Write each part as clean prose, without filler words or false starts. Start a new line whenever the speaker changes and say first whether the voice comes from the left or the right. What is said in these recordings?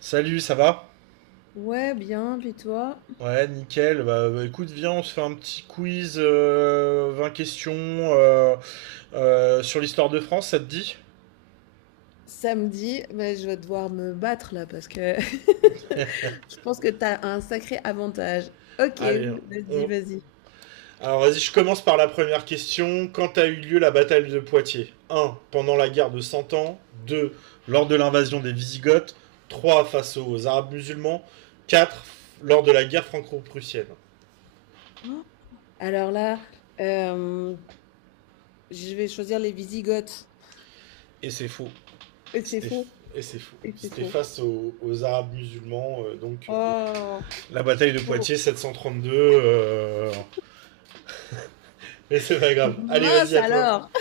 right: Salut, ça va?
left: Ouais, bien, puis toi?
right: Ouais, nickel. Bah, écoute, viens, on se fait un petit quiz, 20 questions sur l'histoire de France, ça te dit?
left: Samedi, mais je vais devoir me battre là parce que je pense que t'as un sacré avantage. Ok,
right: Allez,
left: vas-y,
right: on...
left: vas-y.
right: alors vas-y, je commence par la première question. Quand a eu lieu la bataille de Poitiers? Un, pendant la guerre de Cent Ans. 2, lors de l'invasion des Wisigoths. 3, face aux Arabes musulmans. 4, lors de la guerre franco-prussienne.
left: Oh, alors là, euh, je vais choisir les Visigoths.
right: Et c'est faux.
left: Et c'est
right: C'était...
left: faux.
right: Et c'est faux.
left: Et c'est
right: C'était
left: faux.
right: face aux Arabes musulmans, donc,
left: Oh,
right: la bataille de
left: faux.
right: Poitiers 732. Mais c'est pas grave. Allez,
left: Mince
right: vas-y à toi.
left: alors.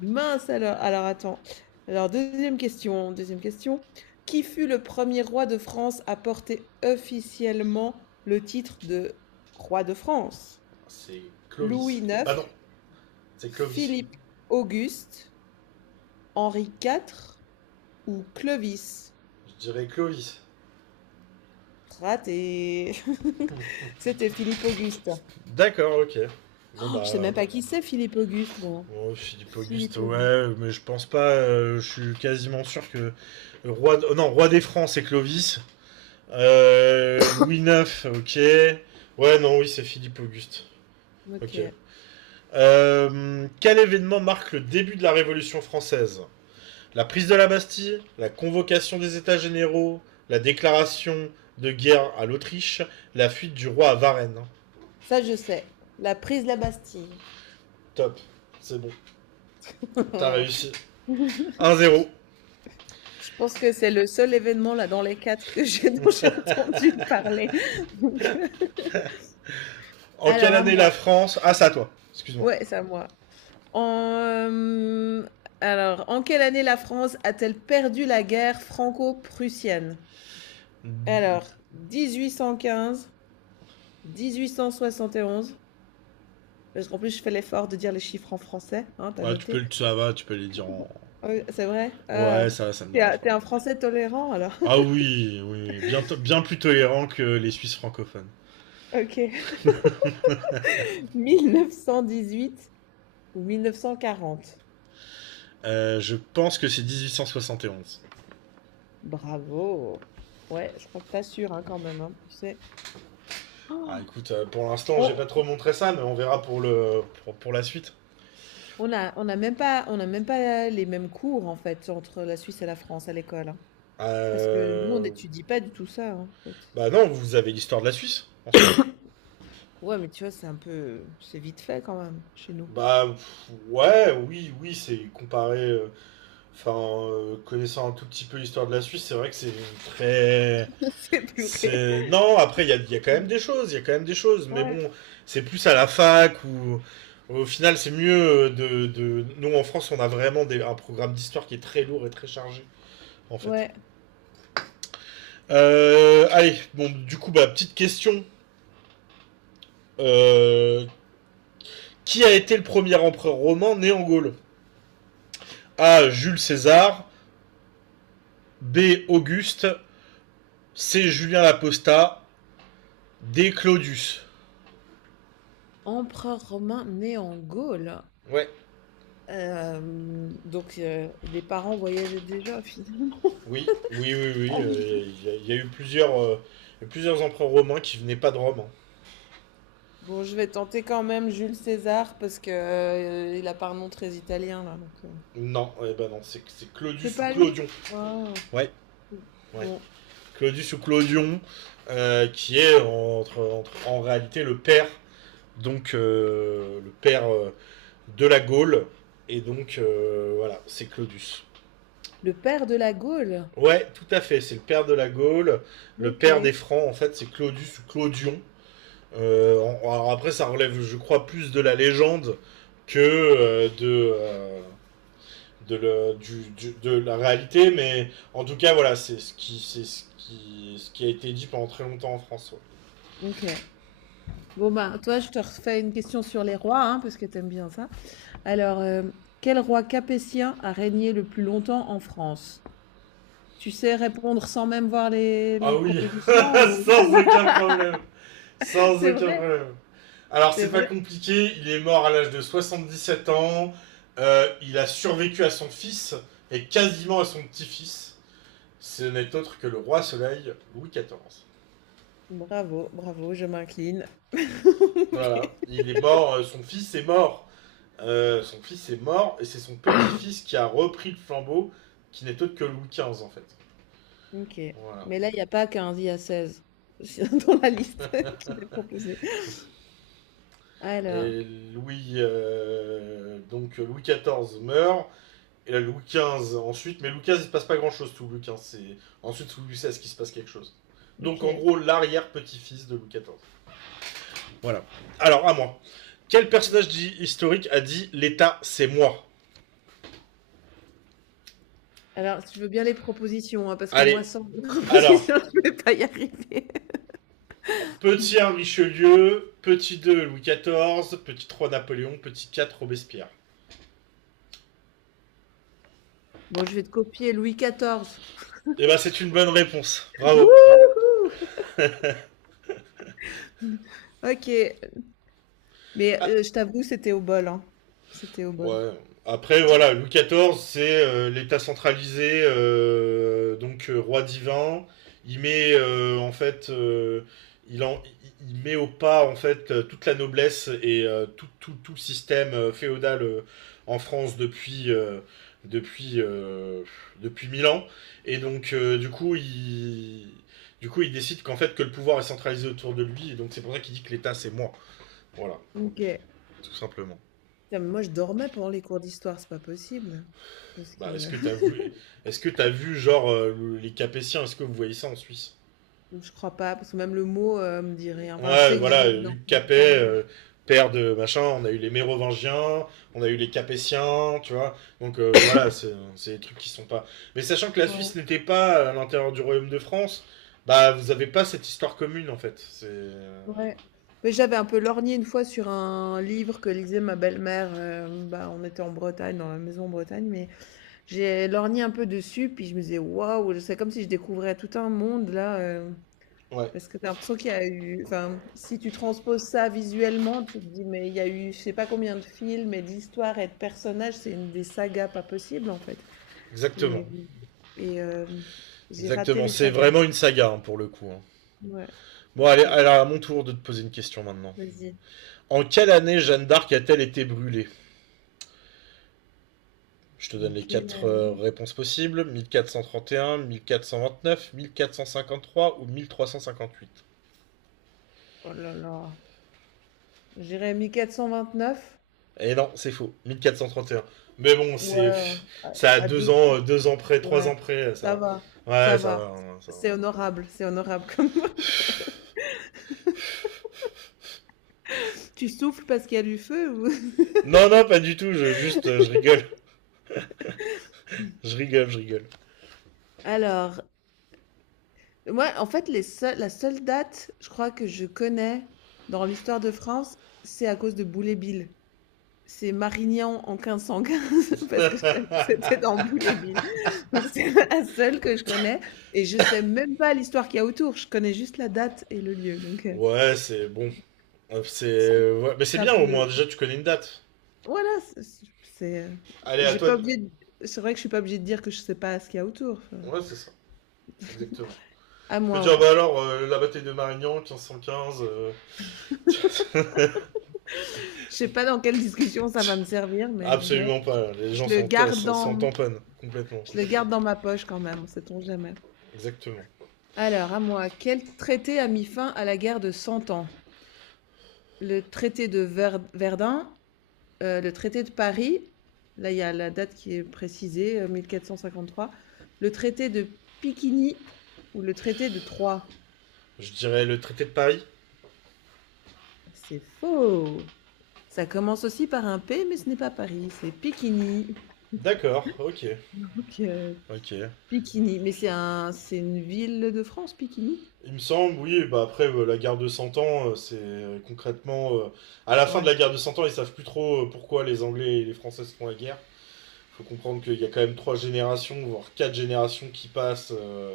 left: Mince alors. Alors attends. Alors deuxième question. Deuxième question. Qui fut le premier roi de France à porter officiellement le titre de roi de France?
right: C'est Clovis.
left: Louis neuf,
right: Ah non, c'est Clovis.
left: Philippe-Auguste, Henri quatre ou Clovis?
right: Je dirais Clovis.
left: Raté. C'était Philippe-Auguste.
right: D'accord, ok. Bon,
left: Oh, je sais même
right: bah.
left: pas qui c'est Philippe-Auguste, moi.
right: Bon, Philippe Auguste,
left: Philippe-Auguste.
right: ouais, mais je pense pas. Je suis quasiment sûr que le roi, non, roi des Francs, c'est Clovis. Louis IX, ok. Ouais, non, oui, c'est Philippe Auguste.
left: Ok.
right: Ok. Quel événement marque le début de la Révolution française? La prise de la Bastille, la convocation des États généraux, la déclaration de guerre à l'Autriche, la fuite du roi à Varennes.
left: Ça, je sais. La prise de la Bastille.
right: Top, c'est bon, t'as réussi. 1-0.
left: Je pense que c'est le seul événement là dans les quatre que j'ai dont j'ai entendu parler. Donc,
right: En
left: alors
right: quelle
left: à
right: année la
left: moi.
right: France Ah, ça toi, excuse-moi.
left: Ouais, c'est à moi. En, euh, En quelle année la France a-t-elle perdu la guerre franco-prussienne? Alors, 1815, 1871. Parce qu'en plus, je fais l'effort de dire les chiffres en français, hein, t'as
right: Ouais, tu
left: noté?
right: peux, ça va, tu peux les dire en.
left: Oui, c'est vrai? Ah,
right: Ouais, ça me
left: t'es,
right: dérange
left: un
right: pas.
left: t'es un Français tolérant, alors.
right: Ah oui, oui, oui, bien, bien plus tolérant que les Suisses francophones.
left: Ok. 1918 ou 1940?
right: Je pense que c'est 1871.
left: Bravo. Ouais, je crois que t'assures, hein, quand même, hein. Tu sais.
right: Ah
left: Oh,
right: écoute, pour l'instant, j'ai pas
left: on,
right: trop montré ça, mais on verra pour le pour la suite.
left: on a, on n'a même pas les mêmes cours en fait entre la Suisse et la France à l'école, hein. Parce que nous, on
right: Euh,
left: n'étudie pas du tout ça, hein, en fait.
right: Bah non, vous avez l'histoire de la Suisse, en soi.
left: Ouais, mais tu vois, c'est un peu, c'est vite fait quand même chez nous.
right: Bah pff, ouais, oui, oui, c'est comparé. Enfin, connaissant un tout petit peu l'histoire de la Suisse, c'est vrai que c'est Très...
left: C'est purée.
right: C'est... Non, après, il y a quand même des choses, il y a quand même des choses, mais
left: Ouais.
right: bon, c'est plus à la fac ou... Au final, c'est mieux. Nous, en France, on a vraiment un programme d'histoire qui est très lourd et très chargé, en fait.
left: Ouais.
right: Allez, bon, du coup, bah, petite question. Euh, qui a été le premier empereur romain né en Gaule? A. Jules César. B. Auguste. C. Julien Laposta. D. Claudius.
left: Empereur romain né en Gaule.
right: Ouais,
left: Donc les parents voyageaient déjà finalement.
right: oui, oui, oui, oui. Il y a eu plusieurs empereurs romains qui venaient pas de Rome, hein.
left: Bon, je vais tenter quand même Jules César parce que il a pas un nom très italien là, donc.
right: Non, eh ben non, c'est
left: C'est
right: Claudius ou
left: pas lui.
right: Clodion.
left: Ah.
right: Ouais, ouais.
left: Bon,
right: Claudius ou Clodion, qui est en réalité le père, donc le père de la Gaule. Et donc, voilà, c'est Claudius.
left: le père de la Gaule.
right: Ouais, tout à fait. C'est le père de la Gaule, le père
left: OK.
right: des Francs, en fait, c'est Claudius ou Claudion. Alors après, ça relève, je crois, plus de la légende que euh, de, le- du- de la réalité, mais en tout cas, voilà, c'est ce qui a été dit pendant très longtemps en France. Ouais.
left: OK. Bon ben, toi, je te refais une question sur les rois, hein, parce que t'aimes bien ça. Alors, quel roi capétien a régné le plus longtemps en France? Tu sais répondre sans même voir
right: Ah
left: les
right: oui,
left: propositions ou...
right: sans aucun problème. Sans
left: C'est
right: aucun
left: vrai,
right: problème. Alors,
left: c'est
right: c'est pas
left: vrai.
right: compliqué, il est mort à l'âge de 77 ans. Il a survécu à son fils et quasiment à son petit-fils. Ce n'est autre que le roi soleil Louis XIV.
left: Bravo, bravo, je m'incline.
right: Voilà, il est mort, son fils est mort. Son fils est mort et c'est son petit-fils qui a repris le flambeau, qui n'est autre que Louis XV en fait.
left: OK.
right: Voilà.
left: Mais là, il n'y a pas 15, il y a 16 dans la liste qui est proposée. Alors,
right: Donc Louis XIV meurt. Et là, Louis XV ensuite, mais Louis XV, il se passe pas grand chose sous Louis XV. C'est ensuite sous Louis XVI qu'il se passe quelque chose. Donc en
left: OK.
right: gros, l'arrière-petit-fils de Louis XIV. Voilà. Alors, à moi. Quel personnage historique a dit l'État, c'est moi?
left: Alors, je veux bien les propositions, hein, parce que moi,
right: Allez,
left: sans les
right: alors,
left: propositions, je ne vais pas y arriver.
right: petit un Richelieu, petit 2 Louis XIV, petit 3 Napoléon, petit 4 Robespierre.
left: Bon, je vais te copier Louis XIV.
right: Eh ben, c'est une bonne réponse.
left: Ouais.
right: Bravo.
left: Wouhou! OK. Mais
right: Ah,
left: je t'avoue, c'était au bol, hein. C'était au bol.
right: ouais. Après, voilà, Louis XIV, c'est l'État centralisé, donc roi divin. Il met en fait, il, en, il met au pas en fait toute la noblesse et tout le système féodal en France depuis euh, depuis 1 000 ans. Et donc, du coup, il décide qu'en fait que le pouvoir est centralisé autour de lui. Et donc, c'est pour ça qu'il dit que l'État c'est moi. Voilà,
left: OK. Putain,
right: tout simplement.
left: mais moi, je dormais pendant les cours d'histoire, c'est pas possible. Parce
right: Bah, est-ce
left: que
right: que t'as vu, est-ce que t'as vu genre les Capétiens, est-ce que vous voyez ça en Suisse?
left: je crois pas, parce que même le mot me dit rien. Enfin, je
right: Ouais,
left: sais que j'ai
right: voilà, Hugues
left: entendu
right: Capet,
left: parler.
right: père de machin, on a eu les Mérovingiens, on a eu les Capétiens, tu vois. Donc voilà, c'est des trucs qui sont pas. Mais sachant que la Suisse
left: Ouais.
right: n'était pas à l'intérieur du Royaume de France, bah vous avez pas cette histoire commune en fait. C'est
left: Ouais. Mais j'avais un peu lorgné une fois sur un livre que lisait ma belle-mère. Bah, on était en Bretagne, dans la maison en Bretagne, mais j'ai lorgné un peu dessus, puis je me disais, waouh, c'est comme si je découvrais tout un monde là.
right: ouais,
left: Parce que t'as l'impression qu'il y a eu, enfin, si tu transposes ça visuellement, tu te dis, mais il y a eu, je sais pas combien de films et d'histoires et de personnages, c'est une des sagas pas possible en fait.
right: exactement,
left: Et, et, j'ai raté
right: exactement.
left: les
right: C'est
left: sagas.
right: vraiment une saga hein, pour le coup, hein.
left: Ouais,
right: Bon, allez,
left: ok,
right: alors à mon tour de te poser une question maintenant.
left: vas-y.
right: En quelle année Jeanne d'Arc a-t-elle été brûlée? Je te
left: En
right: donne les
left: quelle
right: quatre
left: année?
right: réponses possibles, 1431, 1429, 1453 ou 1358.
left: Oh là là. J'irais neuf.
right: Et non, c'est faux, 1431. Mais bon,
left: Ouais,
right: c'est ça a
left: à
right: deux
left: deux.
right: ans, 2 ans près, trois
left: Ouais,
right: ans près, ça
left: ça va,
right: va.
left: ça
right: Ouais, ça
left: va.
right: va, hein, ça va.
left: C'est honorable comme. Tu souffles parce qu'il y a du feu ou...
right: Non, non, pas du tout, juste, je rigole. Je rigole, je rigole.
left: Alors, ouais, en fait, les seuls la seule date, je crois, que je connais dans l'histoire de France, c'est à cause de Boulet-Bill. C'est Marignan en 1515, parce que c'était dans Boulet-Bill. Donc, c'est la seule que je connais. Et je sais même pas l'histoire qu'il y a autour. Je connais juste la date et le lieu. Donc,
right: Ouais, c'est bon. C'est,
left: c'est
right: ouais, mais c'est
left: c'est un
right: bien au moins,
left: peu.
right: déjà tu connais une date.
left: Voilà,
right: Allez, à
left: j'ai
right: toi.
left: pas oublié. C'est vrai que je suis pas obligée de dire que je sais pas ce qu'il y a autour. Enfin,
right: Ouais, c'est ça, exactement.
left: à
right: Tu peux
left: moi,
right: dire,
left: ouais.
right: bah alors, la bataille de Marignan, 1515,
left: Je sais pas dans quelle discussion ça va me servir, mais bon,
right: absolument pas. Les
left: je
right: gens
left: le
right: s'en
left: garde
right: s'en s'en
left: en,
right: tamponnent complètement.
left: je le garde dans ma poche quand même, sait-on jamais.
right: Exactement.
left: Alors, à moi, quel traité a mis fin à la guerre de Cent Ans? Le traité de Ver- Verdun, le traité de Paris, là il y a la date qui est précisée, 1453, le traité de Piquigny ou le traité de Troyes.
right: Je dirais le traité de Paris.
left: C'est faux. Ça commence aussi par un P, mais ce n'est pas Paris, c'est Piquigny.
right: D'accord, ok.
left: Donc,
right: Ok.
left: Piquigny, mais c'est une ville de France, Piquigny?
right: Il me semble, oui, bah après la guerre de 100 ans, c'est concrètement. À la fin de la
left: Ouais.
right: guerre de cent ans, ils savent plus trop pourquoi les Anglais et les Français se font la guerre. Faut comprendre qu'il y a quand même trois générations, voire quatre générations qui passent. euh,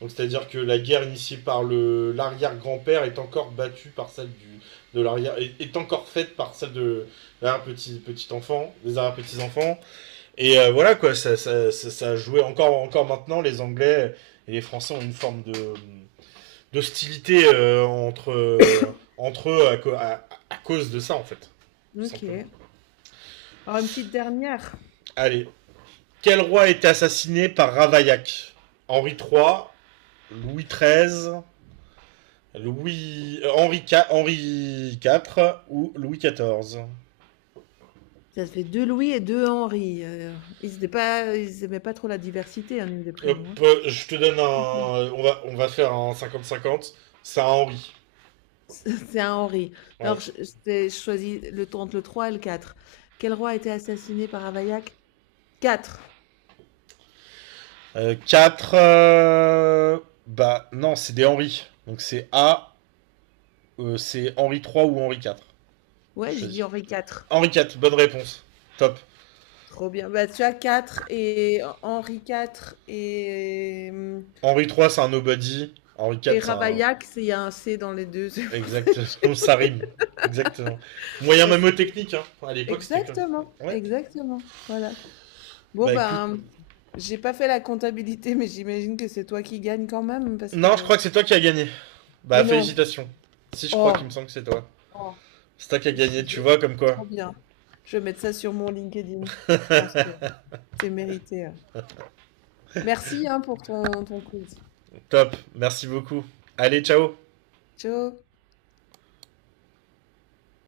right: donc c'est-à-dire que la guerre initiée par le l'arrière-grand-père est encore battue par celle du de l'arrière est encore faite par celle de l'arrière petit enfant, des arrière petits enfants. Et voilà quoi, ça a joué encore maintenant les Anglais et les Français ont une forme de d'hostilité entre eux à cause de ça en fait, tout
left: Ok.
right: simplement.
left: Alors, une petite dernière.
right: Allez, quel roi a été assassiné par Ravaillac? Henri III, Louis XIII, Henri, IV ou Louis XIV?
left: Ça fait 2 Louis et 2 Henri, ils aimaient pas trop la diversité, hein, au niveau des prénoms, hein.
right: Je te donne un. On va faire un 50-50. C'est un Henri.
left: C'est un Henri.
right: Ouais.
left: Alors je choisis le t entre le 3 et le quatre. Quel roi a été assassiné par Ravaillac? 4.
right: 4. Bah non, c'est des Henri. Donc c'est A, c'est Henri III ou Henri IV. Je
left: Ouais, j'ai
right: choisis.
left: dit Henri 4.
right: Henri IV, bonne réponse. Top.
left: Trop bien. Bah, tu as 4 et Henri 4 et mmh
right: Henri III, c'est un nobody. Henri
left: et
right: IV, c'est un.
left: Ravaillac, c'est il y a un C dans les 2. C'est pour ça que j'ai
right: Exactement, ça rime. Exactement. Moyen même
left: facilité.
right: technique, hein. À l'époque, c'était comme.
left: Exactement,
right: Ouais.
left: exactement, voilà. Bon,
right: Bah écoute.
left: ben, j'ai pas fait la comptabilité, mais j'imagine que c'est toi qui gagne quand même, parce
right: Non, je
left: que...
right: crois que c'est toi qui as gagné. Bah
left: Mais non!
right: félicitations. Si je crois qu'il me
left: Oh!
right: semble que c'est toi.
left: Oh!
right: C'est toi qui as
left: Je
right: gagné,
left: suis
right: tu vois, comme quoi.
left: trop bien. Je vais mettre ça sur mon LinkedIn. Je pense que c'est mérité. Merci, hein, pour ton quiz.
right: Top, merci beaucoup. Allez, ciao
left: Ciao!